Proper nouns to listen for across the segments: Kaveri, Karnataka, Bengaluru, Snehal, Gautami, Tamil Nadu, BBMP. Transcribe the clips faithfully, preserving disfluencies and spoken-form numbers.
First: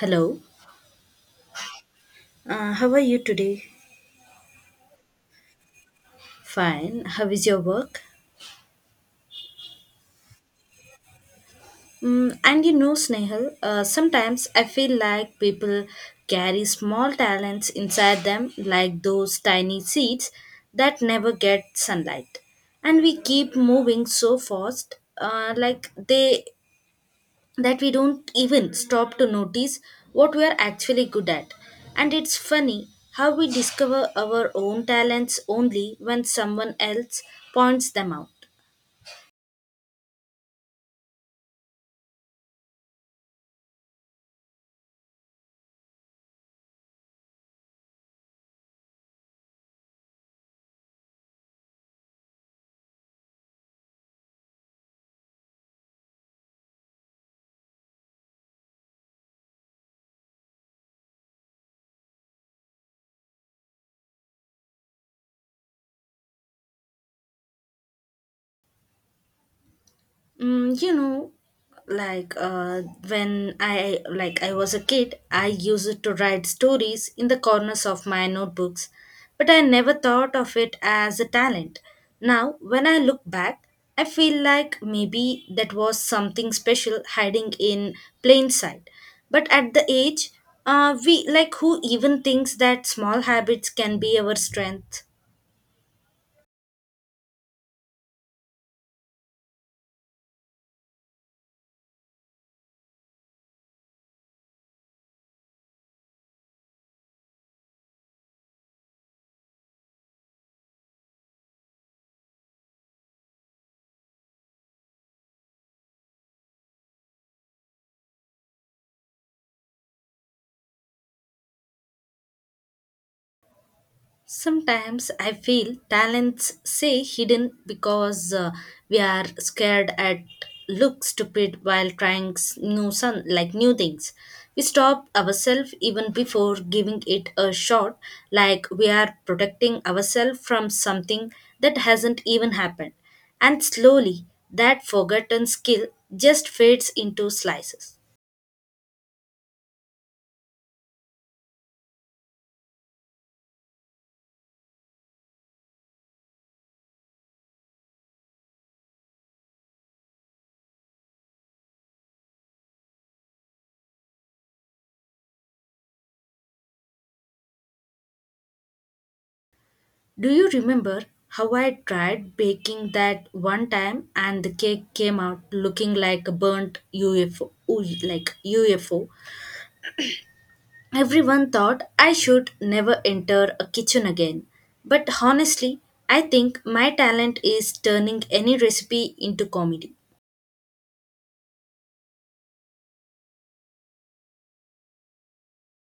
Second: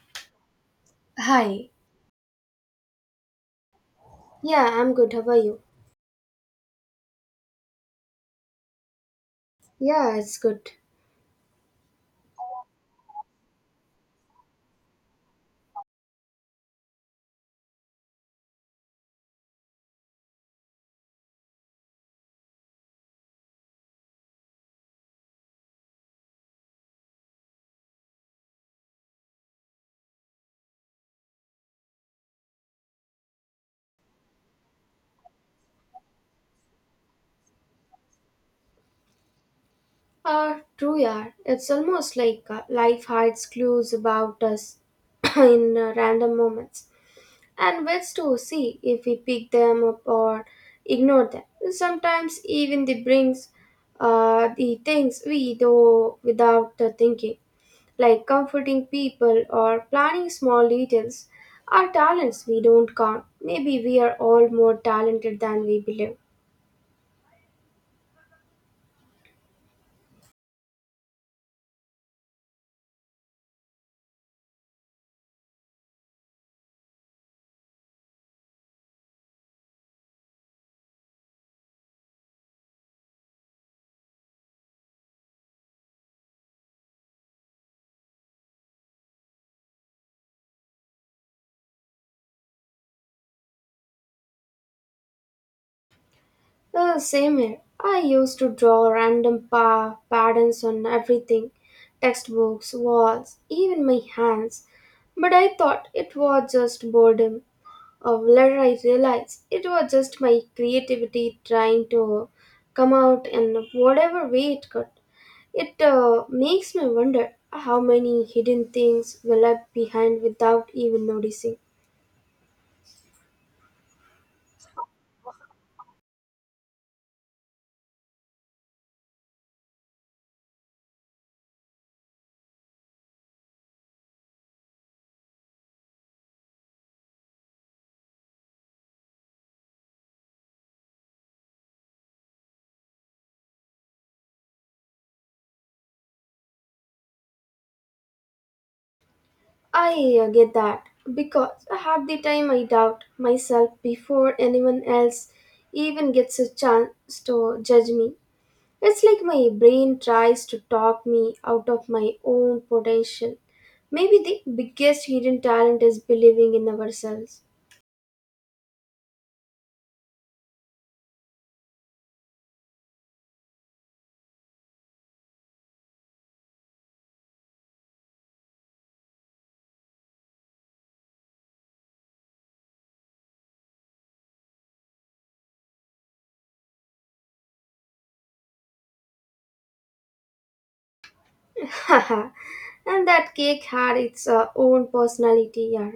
Hello, Hi. uh, how are you today? Yeah, I'm good. How are you? Fine, how is your work? Yeah, it's good. Mm, and you know, Snehal, uh, sometimes I feel like people carry small talents inside them, like those tiny seeds that never get sunlight. And we keep moving so fast, uh, like they that we don't even stop to notice what we are actually good at. And it's funny how we discover our own talents only when someone else points them out. Uh, true, yeah. It's almost like uh, life hides clues about us in uh, random moments. And ways to see if we pick them up or ignore them. Sometimes even they brings uh, the things we do without uh, thinking, like comforting people or planning small details, are talents we don't count. Maybe we are all more talented than we believe. Mm, you know, like uh, when I like I was a kid, I used to write stories in the corners of my notebooks, but I never thought of it as a talent. Now, when I look back, I feel like maybe that was something special hiding in plain sight. But at the age, uh, we like who even thinks that small habits can be our strength? Uh, same here. I used to draw random pa- patterns on everything, textbooks, walls, even my hands. But I thought it was just boredom. Or later I realized it was just my creativity trying to come out in whatever way it could. It uh, makes me wonder how many hidden things we left behind without even noticing. Sometimes I feel talents say hidden because uh, we are scared at look stupid while trying s- new sun like new things. We stop ourselves even before giving it a shot, like we are protecting ourselves from something that hasn't even happened. And slowly, that forgotten skill just fades into slices. I uh, get that because half the time I doubt myself before anyone else even gets a chance to judge me. It's like my brain tries to talk me out of my own potential. Maybe the biggest hidden talent is believing in ourselves. Do you remember how I tried baking that one time and the cake came out looking like a burnt U F O? Ooh, like U F O. Everyone thought I should never enter a kitchen again. But honestly, I think my talent is turning any recipe into comedy. And that cake had its uh, own personality, yeah.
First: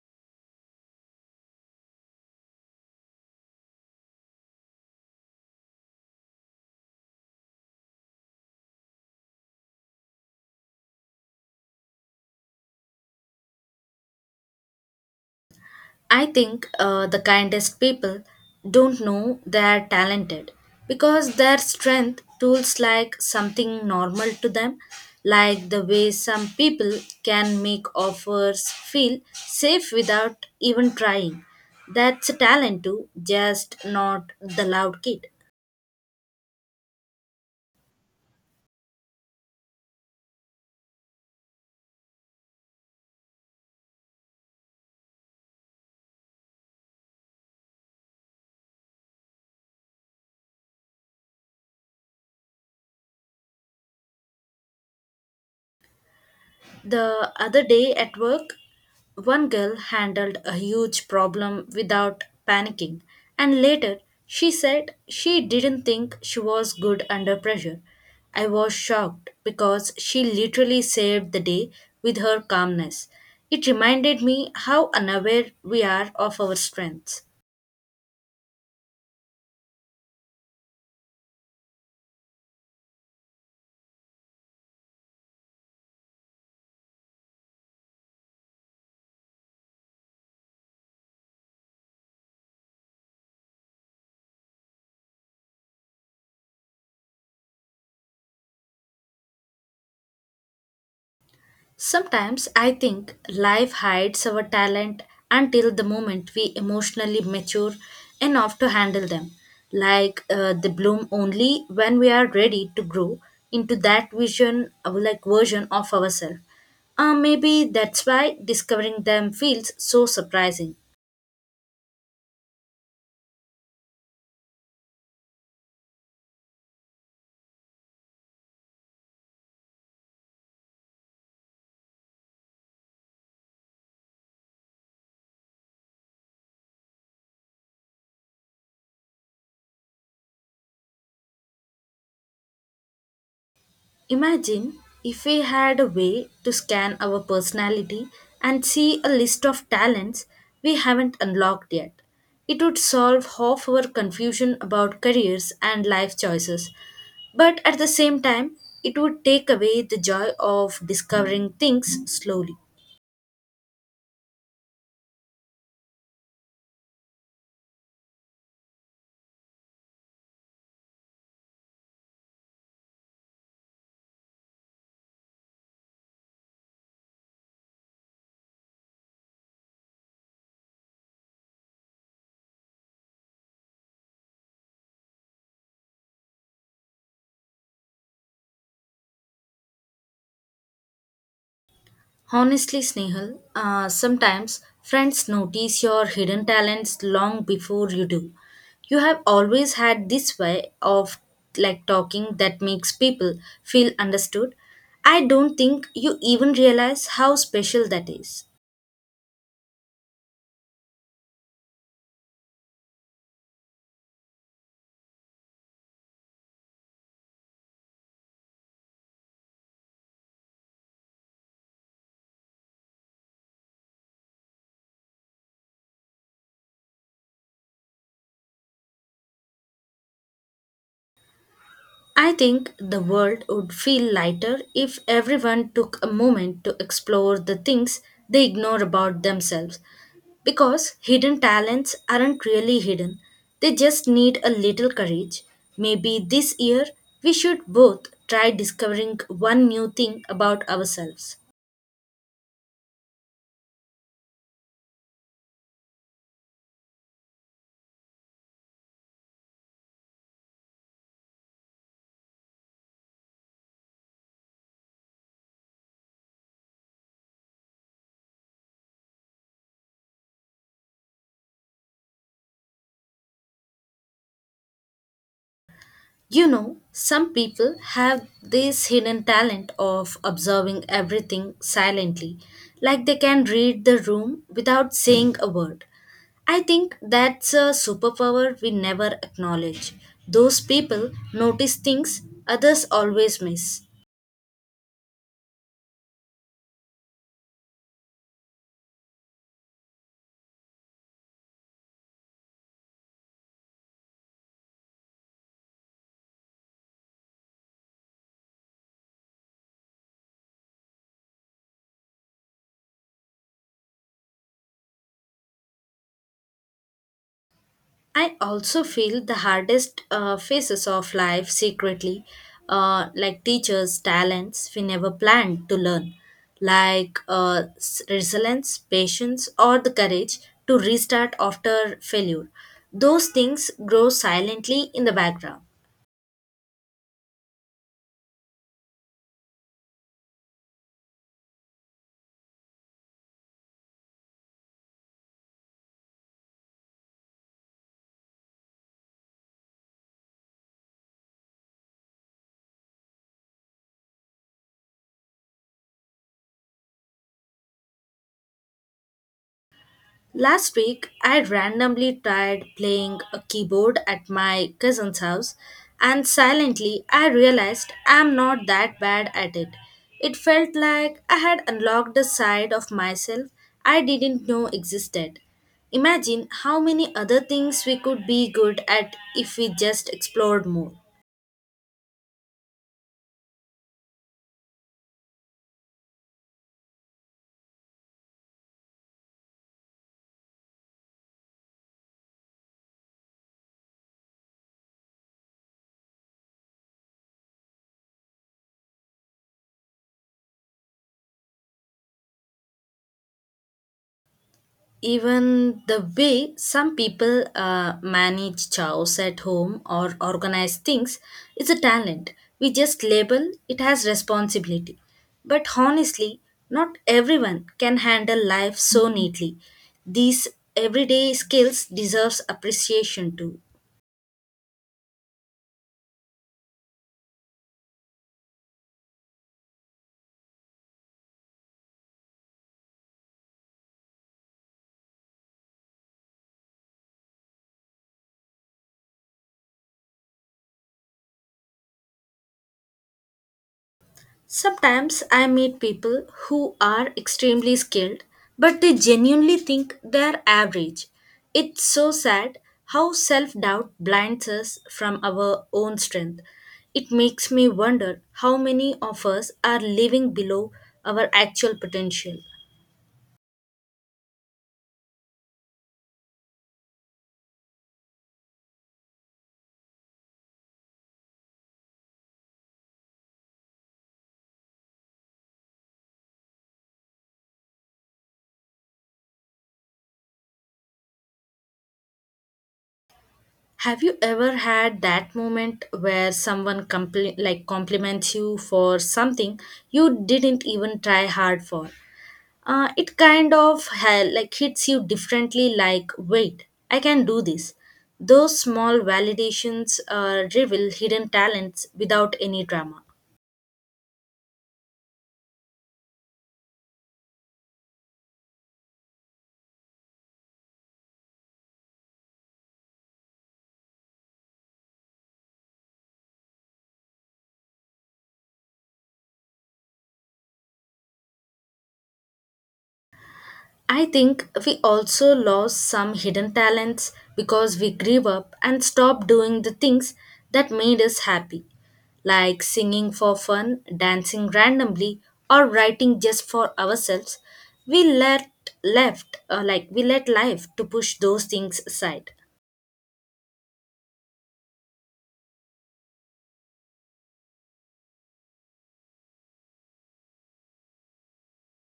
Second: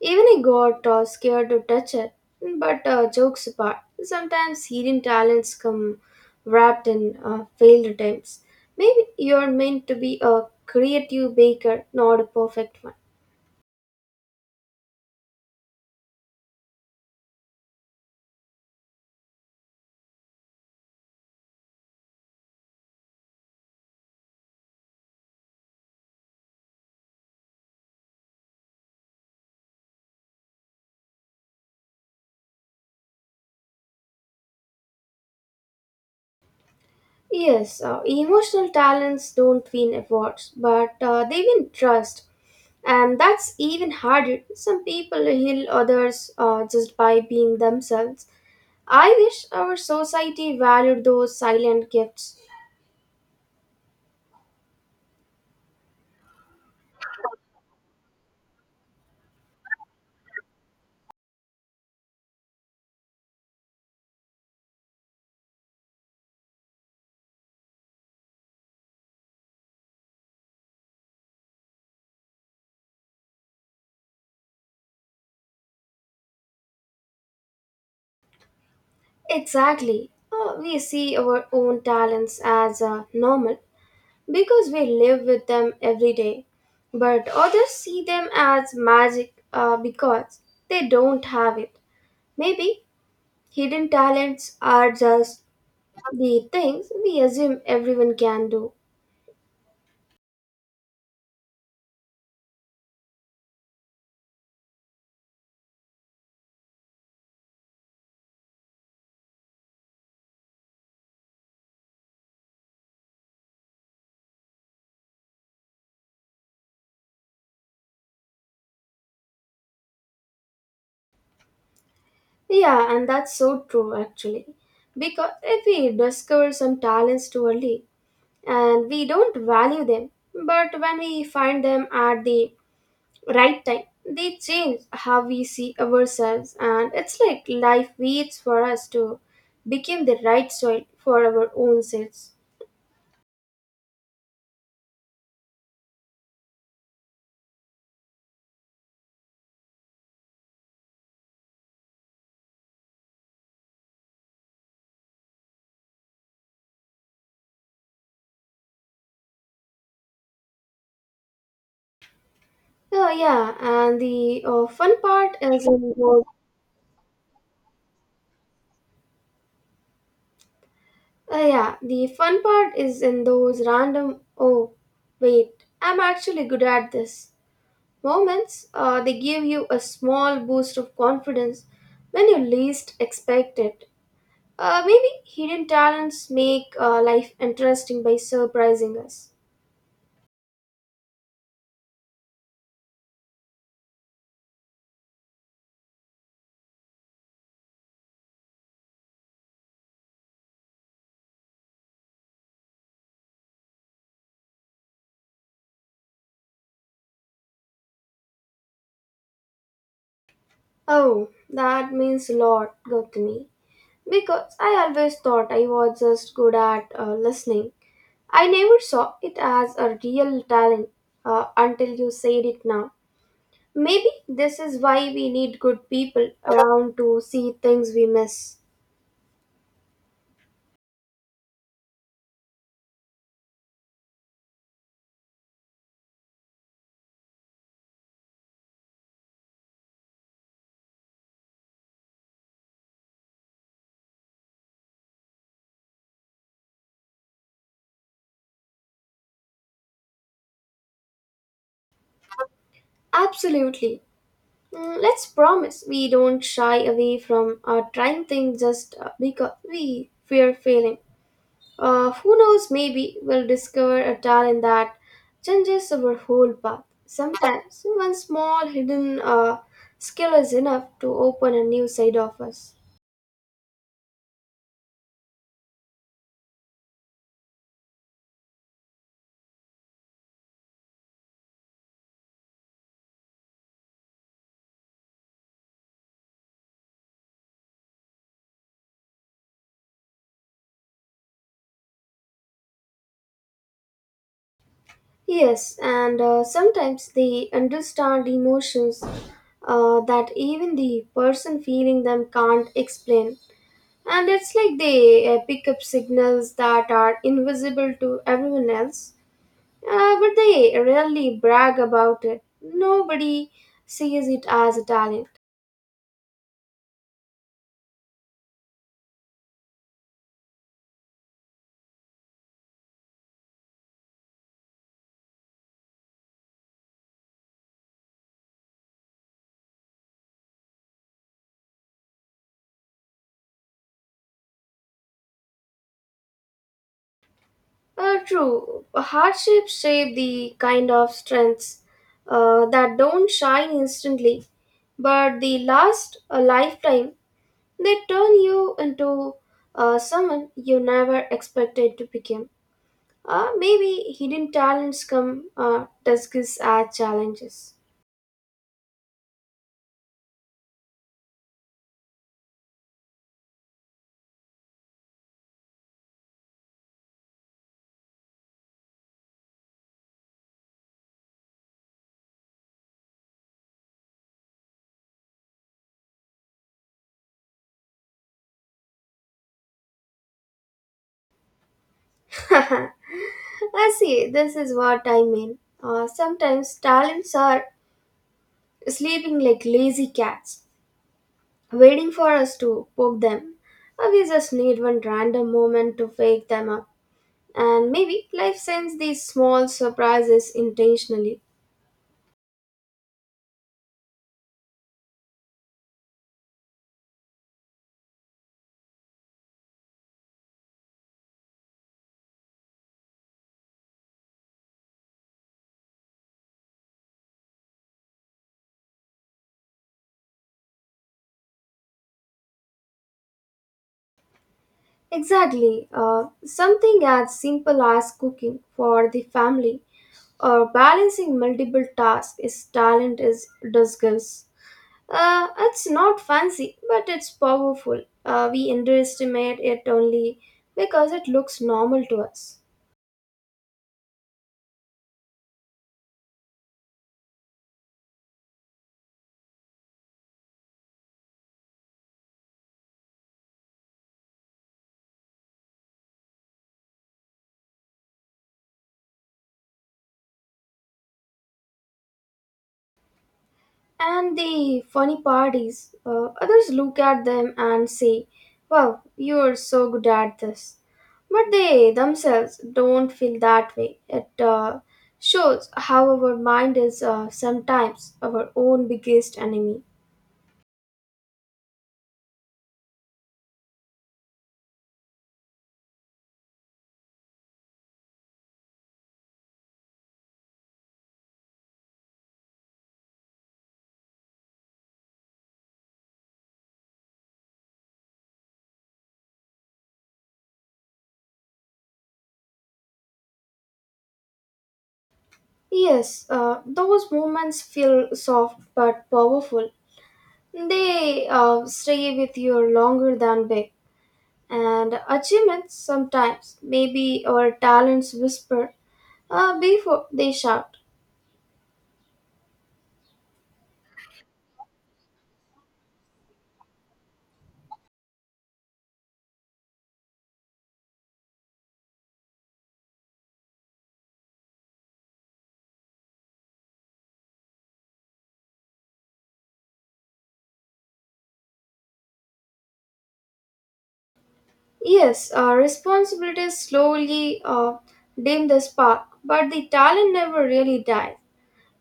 Even I got uh, scared to touch her. But uh, jokes apart, sometimes hidden talents come wrapped in uh, failed attempts. Maybe you're meant to be a creative baker, not a perfect one. I think uh, the kindest people don't know they are talented because their strength tools like something normal to them, like the way some people can make offers feel safe without even trying. That's a talent too, just not the loud kid. Yes, uh, emotional talents don't win awards, but uh, they win trust. And that's even harder. Some people heal others uh, just by being themselves. I wish our society valued those silent gifts. The other day at work, one girl handled a huge problem without panicking, and later she said she didn't think she was good under pressure. I was shocked because she literally saved the day with her calmness. It reminded me how unaware we are of our strengths. Exactly. Uh, we see our own talents as uh, normal because we live with them every day. But others see them as magic uh, because they don't have it. Maybe hidden talents are just the things we assume everyone can do. Sometimes I think life hides our talent until the moment we emotionally mature enough to handle them. Like uh, they bloom only when we are ready to grow into that vision, uh, like version of ourselves. Uh, maybe that's why discovering them feels so surprising. Yeah, and that's so true actually. Because if we discover some talents too early and we don't value them, but when we find them at the right time, they change how we see ourselves, and it's like life waits for us to become the right soil for our own selves. Imagine if we had a way to scan our personality and see a list of talents we haven't unlocked yet. It would solve half our confusion about careers and life choices. But at the same time, it would take away the joy of discovering things slowly. Oh yeah, and the uh, fun part is in those, uh, yeah the fun part is in those random, oh wait, I'm actually good at this moments. Uh, they give you a small boost of confidence when you least expect it. Uh, maybe hidden talents make uh, life interesting by surprising us. Honestly, Snehal, uh, sometimes friends notice your hidden talents long before you do. You have always had this way of like talking that makes people feel understood. I don't think you even realize how special that is. Oh, that means a lot, Gautami. Because I always thought I was just good at uh, listening. I never saw it as a real talent uh, until you said it now. Maybe this is why we need good people around to see things we miss. I think the world would feel lighter if everyone took a moment to explore the things they ignore about themselves. Because hidden talents aren't really hidden, they just need a little courage. Maybe this year we should both try discovering one new thing about ourselves. Absolutely. Mm, let's promise we don't shy away from uh, trying things just uh, because we fear failing. Uh, who knows, maybe we'll discover a talent that changes our whole path. Sometimes, one small hidden uh, skill is enough to open a new side of us. You know, some people have this hidden talent of observing everything silently, like they can read the room without saying a word. I think that's a superpower we never acknowledge. Those people notice things others always miss. Yes, and uh, sometimes they understand emotions uh, that even the person feeling them can't explain. And it's like they uh, pick up signals that are invisible to everyone else. Uh, but they rarely brag about it. Nobody sees it as a talent. I also feel the hardest uh, phases of life secretly, uh, like teachers' talents we never planned to learn, like uh, s- resilience, patience, or the courage to restart after failure. Those things grow silently in the background. Uh, true, hardships shape the kind of strengths uh, that don't shine instantly, but they last a lifetime. They turn you into uh, someone you never expected to become. Uh, maybe hidden talents come uh, disguised as challenges. Last week, I randomly tried playing a keyboard at my cousin's house, and silently I realized I'm not that bad at it. It felt like I had unlocked a side of myself I didn't know existed. Imagine how many other things we could be good at if we just explored more. I see, this is what I mean. Uh, sometimes talents are sleeping like lazy cats, waiting for us to poke them. Or we just need one random moment to wake them up. And maybe life sends these small surprises intentionally. Even the way some people uh, manage chores at home or organize things is a talent. We just label it as responsibility. But honestly, not everyone can handle life so neatly. These everyday skills deserves appreciation too. Exactly, uh, something as simple as cooking for the family or balancing multiple tasks is talent is disguise. Uh, it's not fancy, but it's powerful. Uh, we underestimate it only because it looks normal to us. Sometimes I meet people who are extremely skilled, but they genuinely think they're average. It's so sad how self doubt blinds us from our own strength. It makes me wonder how many of us are living below our actual potential. And the funny part is, uh, others look at them and say, "Wow, you're so good at this." But they themselves don't feel that way. It uh, shows how our mind is uh, sometimes our own biggest enemy. Have you ever had that moment where someone compli- like compliments you for something you didn't even try hard for? Uh, it kind of hell like hits you differently, like wait, I can do this. Those small validations uh, reveal hidden talents without any drama. Yes, uh, those moments feel soft but powerful. They uh, stay with you longer than big. And achievements sometimes, maybe our talents whisper uh, before they shout. I think we also lost some hidden talents because we grew up and stopped doing the things that made us happy, like singing for fun, dancing randomly, or writing just for ourselves. We let left uh, like we let life to push those things aside. Yes, uh, responsibilities slowly uh, dim the spark, but the talent never really dies.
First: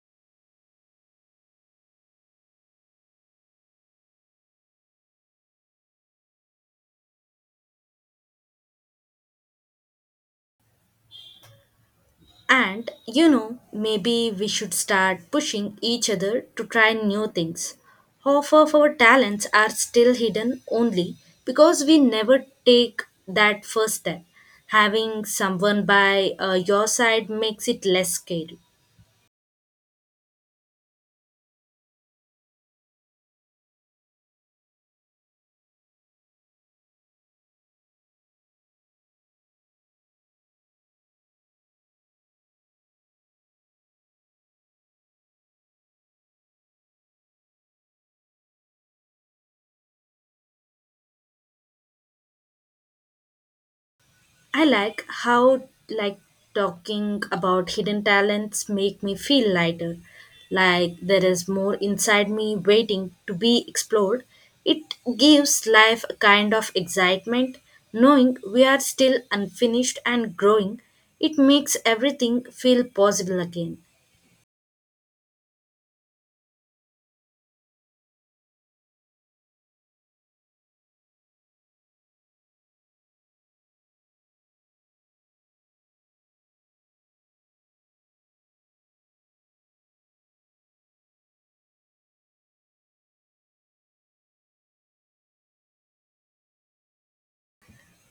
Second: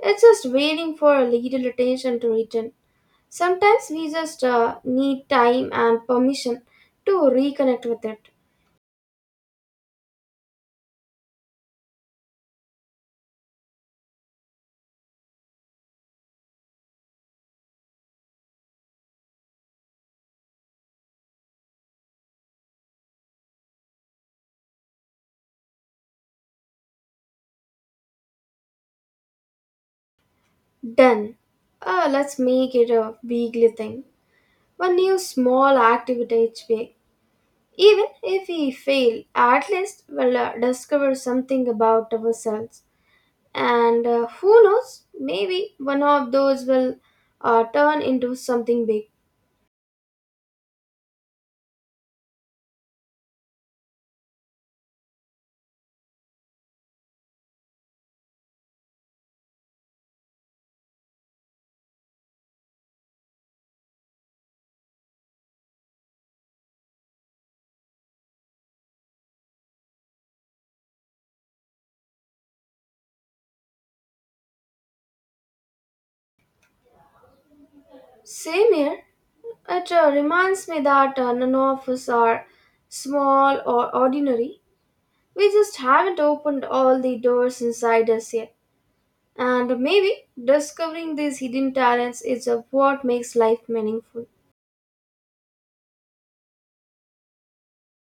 It's just waiting for a little attention to return. Sometimes we just uh, need time and permission to reconnect with it. And you know, maybe we should start pushing each other to try new things. Half of our talents are still hidden only because we never take that first step. Having someone by uh, your side makes it less scary. Done. Uh, let's make it a weekly thing. One new small activity each week. Even if we fail, at least we'll uh, discover something about ourselves. And uh, who knows, maybe one of those will uh, turn into something big. I like how like talking about hidden talents make me feel lighter. Like there is more inside me waiting to be explored. It gives life a kind of excitement knowing we are still unfinished and growing. It makes everything feel possible again. Same here, it uh, reminds me that uh, none of us are small or ordinary. We just haven't opened all the doors inside us yet. And maybe discovering these hidden talents is uh, what makes life meaningful.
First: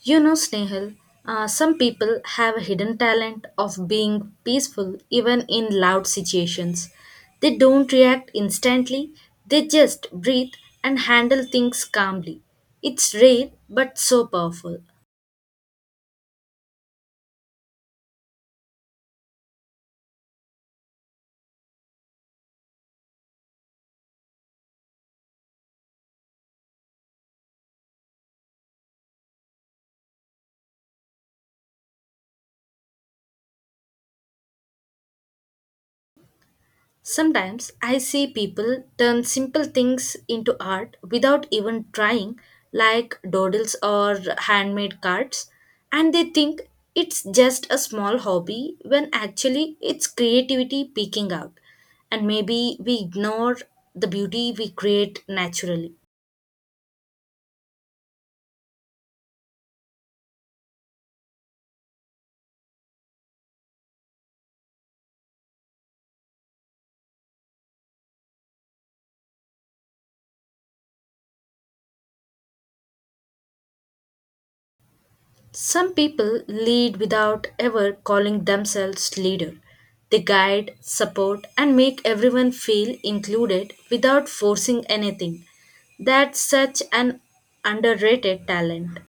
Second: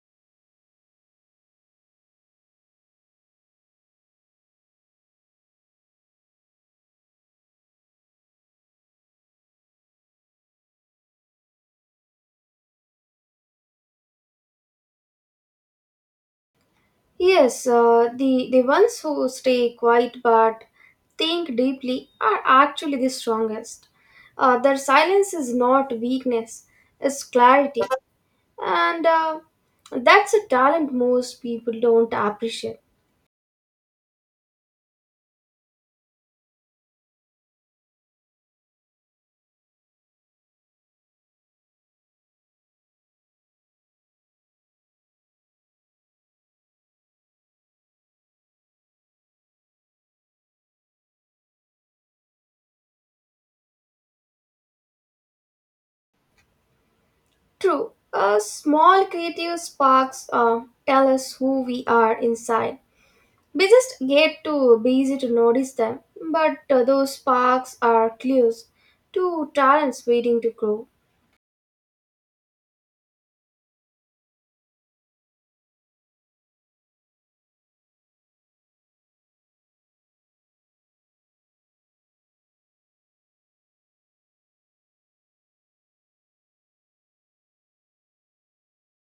You know, Snehal, uh, some people have a hidden talent of being peaceful even in loud situations. They don't react instantly, they just breathe and handle things calmly. It's rare but so powerful. Yes, uh, the, the ones who stay quiet but think deeply are actually the strongest. Uh, their silence is not weakness, it's clarity. And uh, that's a talent most people don't appreciate. Sometimes I see people turn simple things into art without even trying, like doodles or handmade cards, and they think it's just a small hobby when actually it's creativity peeking out. And maybe we ignore the beauty we create naturally. True, uh, small creative sparks uh, tell us who we are inside. We just get too busy to notice them, but uh, those sparks are clues to talents waiting to grow. Some people lead without ever calling themselves leader. They guide, support, and make everyone feel included without forcing anything. That's such an underrated talent.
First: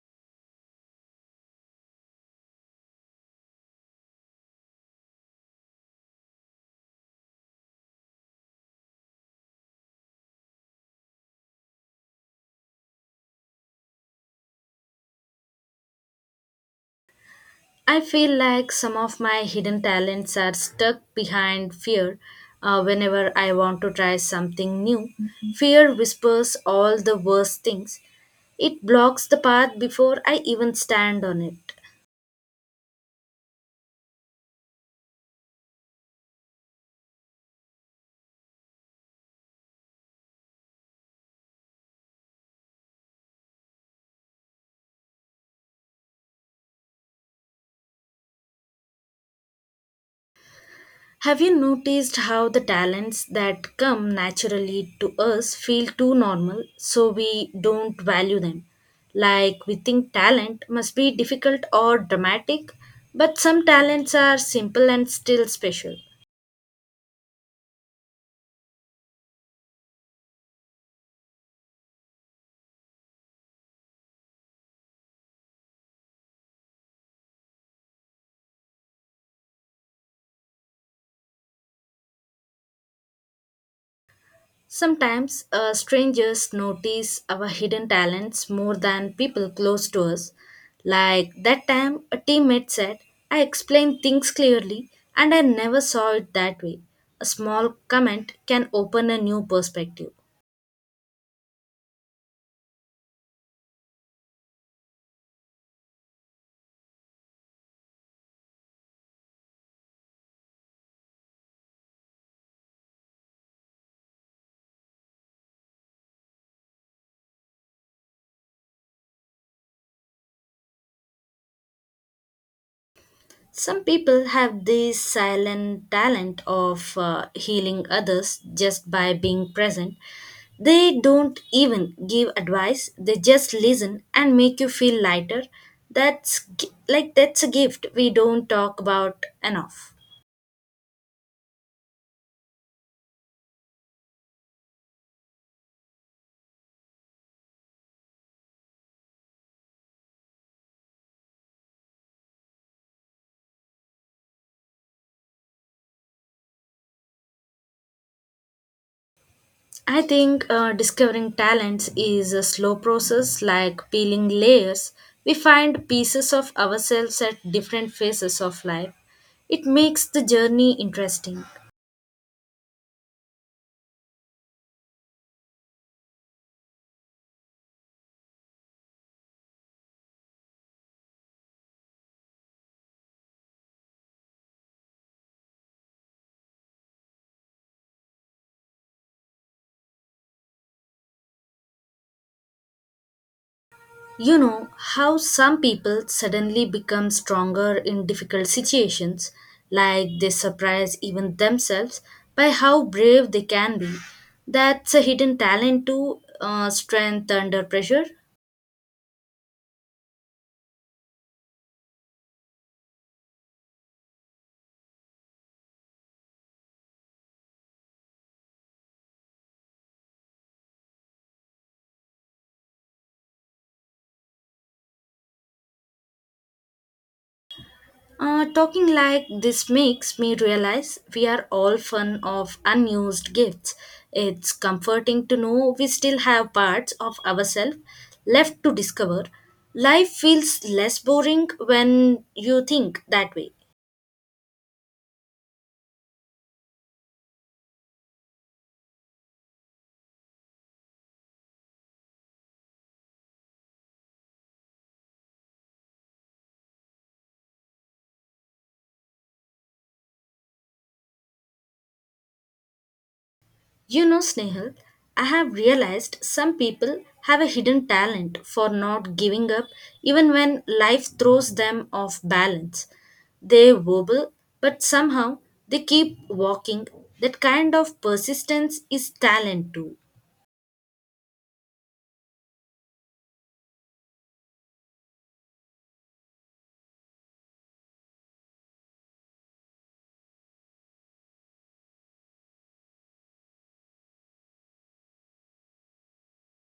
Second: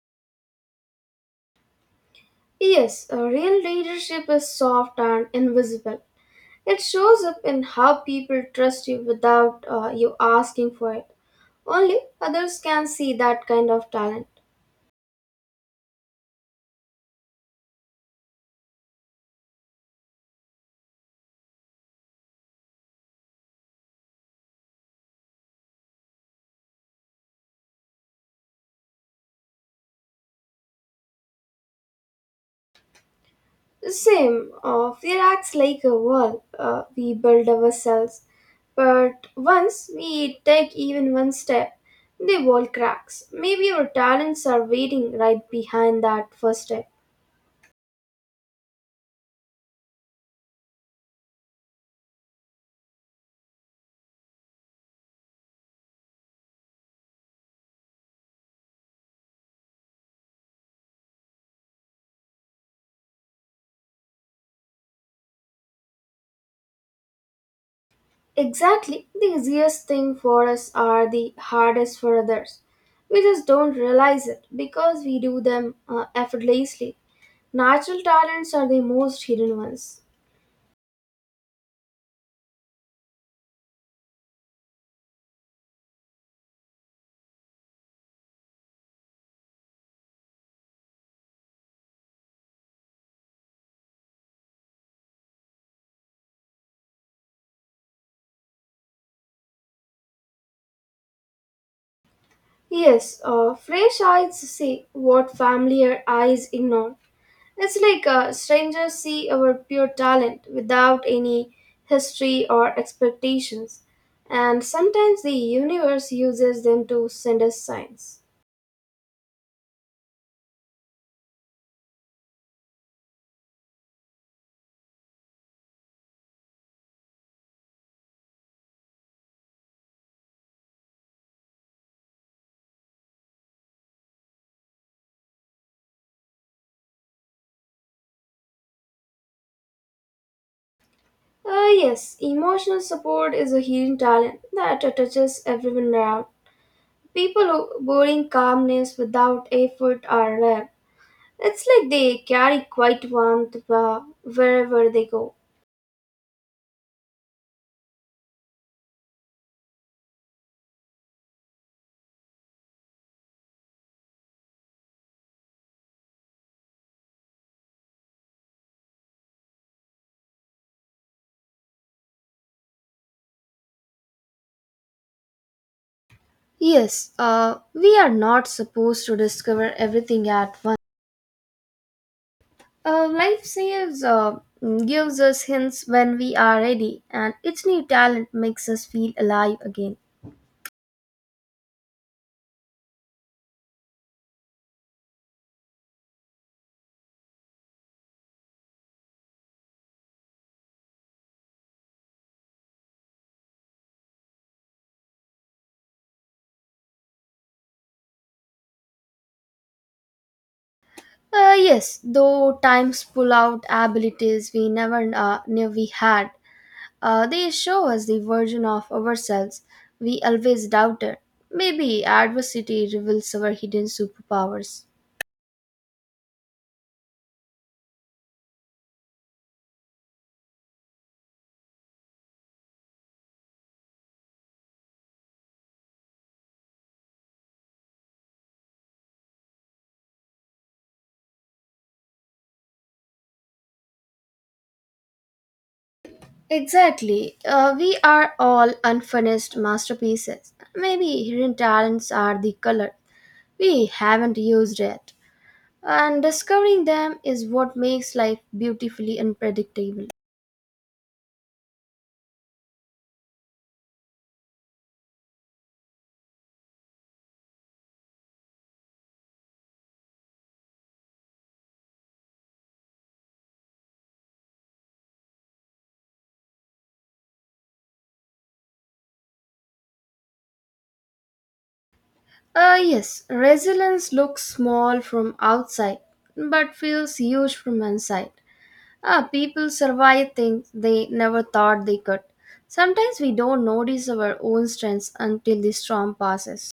Yes, a real leadership is soft and invisible. It shows up in how people trust you without uh, you asking for it. Only others can see that kind of talent. I feel like some of my hidden talents are stuck behind fear. Uh, whenever I want to try something new, fear whispers all the worst things. It blocks the path before I even stand on it. Same, uh, fear acts like a wall. Uh, we build ourselves. But once we take even one step, the wall cracks. Maybe our talents are waiting right behind that first step. Have you noticed how the talents that come naturally to us feel too normal, so we don't value them? Like we think talent must be difficult or dramatic, but some talents are simple and still special. Exactly, the easiest thing for us are the hardest for others. We just don't realize it because we do them uh, effortlessly. Natural talents are the most hidden ones. Sometimes uh, strangers notice our hidden talents more than people close to us. Like that time, a teammate said, I explain things clearly, and I never saw it that way. A small comment can open a new perspective. Yes, uh, fresh eyes see what familiar eyes ignore. It's like uh, strangers see our pure talent without any history or expectations, and sometimes the universe uses them to send us signs. Some people have this silent talent of uh, healing others just by being present. They don't even give advice, they just listen and make you feel lighter. That's gi- like that's a gift we don't talk about enough. Uh, yes, emotional support is a hidden talent that touches everyone around. People who boring calmness without effort are rare. It's like they carry quiet warmth uh, wherever they go. I think uh, discovering talents is a slow process like peeling layers. We find pieces of ourselves at different phases of life. It makes the journey interesting. Yes, uh, we are not supposed to discover everything at once. Uh, life saves, uh, gives us hints when we are ready, and each new talent makes us feel alive again. You know how some people suddenly become stronger in difficult situations, like they surprise even themselves by how brave they can be. That's a hidden talent to uh, strength under pressure. Uh, yes, though times pull out abilities we never uh, knew we had, uh, they show us the version of ourselves we always doubted. Maybe adversity reveals our hidden superpowers. Uh, talking like this makes me realize we are all fun of unused gifts. It's comforting to know we still have parts of ourselves left to discover. Life feels less boring when you think that way. Exactly. Uh, we are all unfinished masterpieces. Maybe hidden talents are the color we haven't used yet. And discovering them is what makes life beautifully unpredictable. You know, Snehal, I have realized some people have a hidden talent for not giving up even when life throws them off balance. They wobble, but somehow they keep walking. That kind of persistence is talent too. Ah, yes, resilience looks small from outside but feels huge from inside. Ah, people survive things they never thought they could. Sometimes we don't notice our own strengths until the storm passes.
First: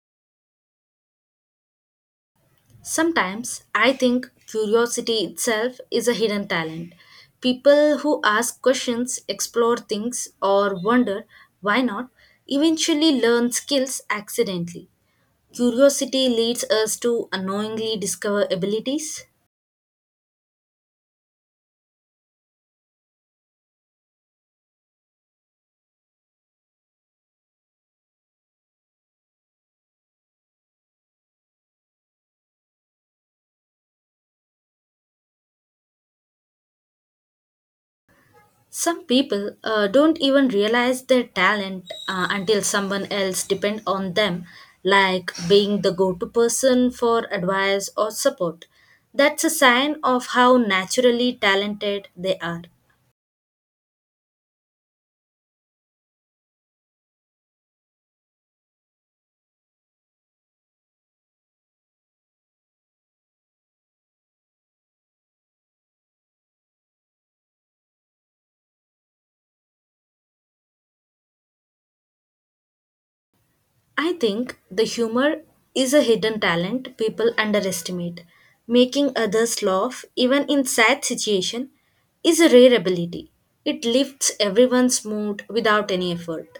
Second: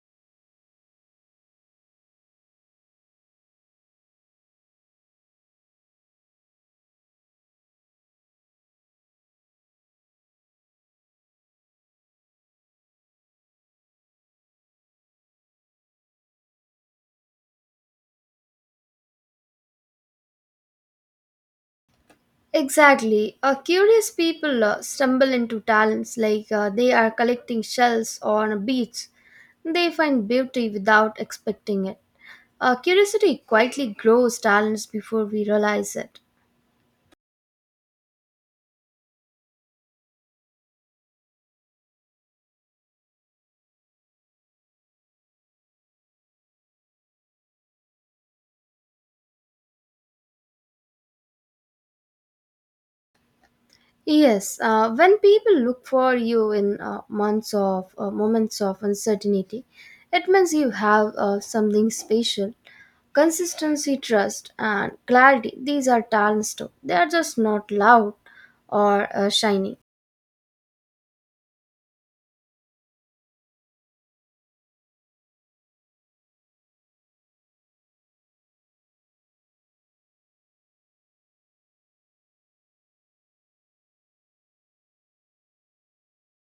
Sometimes I think curiosity itself is a hidden talent. People who ask questions, explore things, or wonder why not eventually learn skills accidentally. Curiosity leads us to unknowingly discover abilities. Exactly. Uh, curious people uh, stumble into talents like uh, they are collecting shells on a beach. They find beauty without expecting it. Uh, curiosity quietly grows talents before we realize it. Some people uh, don't even realize their talent uh, until someone else depends on them, like being the go to person for advice or support. That's a sign of how naturally talented they are. Yes, uh, when people look for you in uh, months of uh, moments of uncertainty, it means you have uh, something special. Consistency, trust, and clarity. These are talents too. They are just not loud or uh, shiny. I think the humor is a hidden talent people underestimate. Making others laugh, even in sad situation, is a rare ability. It lifts everyone's mood without any effort.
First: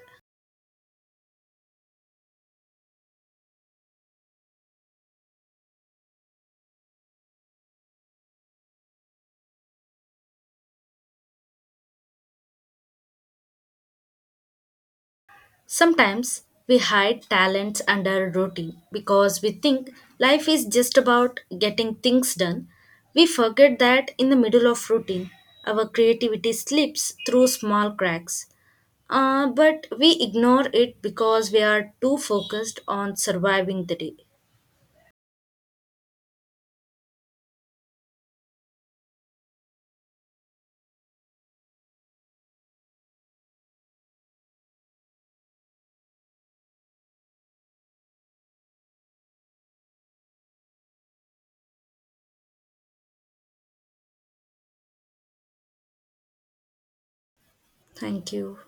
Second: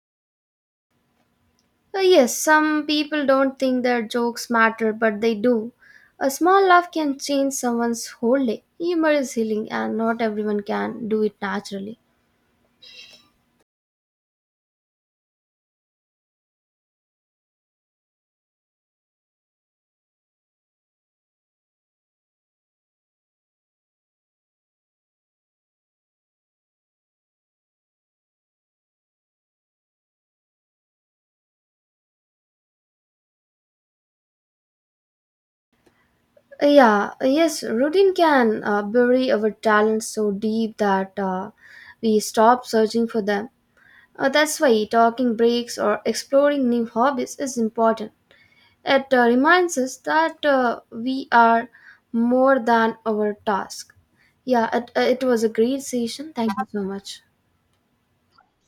Uh, yes, some people don't think their jokes matter, but they do. A small laugh can change someone's whole day. Humor is healing, and not everyone can do it naturally. Sometimes we hide talents under routine because we think life is just about getting things done. We forget that in the middle of routine, our creativity slips through small cracks. Uh, but we ignore it because we are too focused on surviving the day. Uh, Yeah, uh, yes, routine can uh, bury our talents so deep that uh, we stop searching for them. Uh, that's why talking breaks or exploring new hobbies is important. It uh, reminds us that uh, we are more than our task. Yeah, it, uh, it was a great session. Thank you so much. Thank you.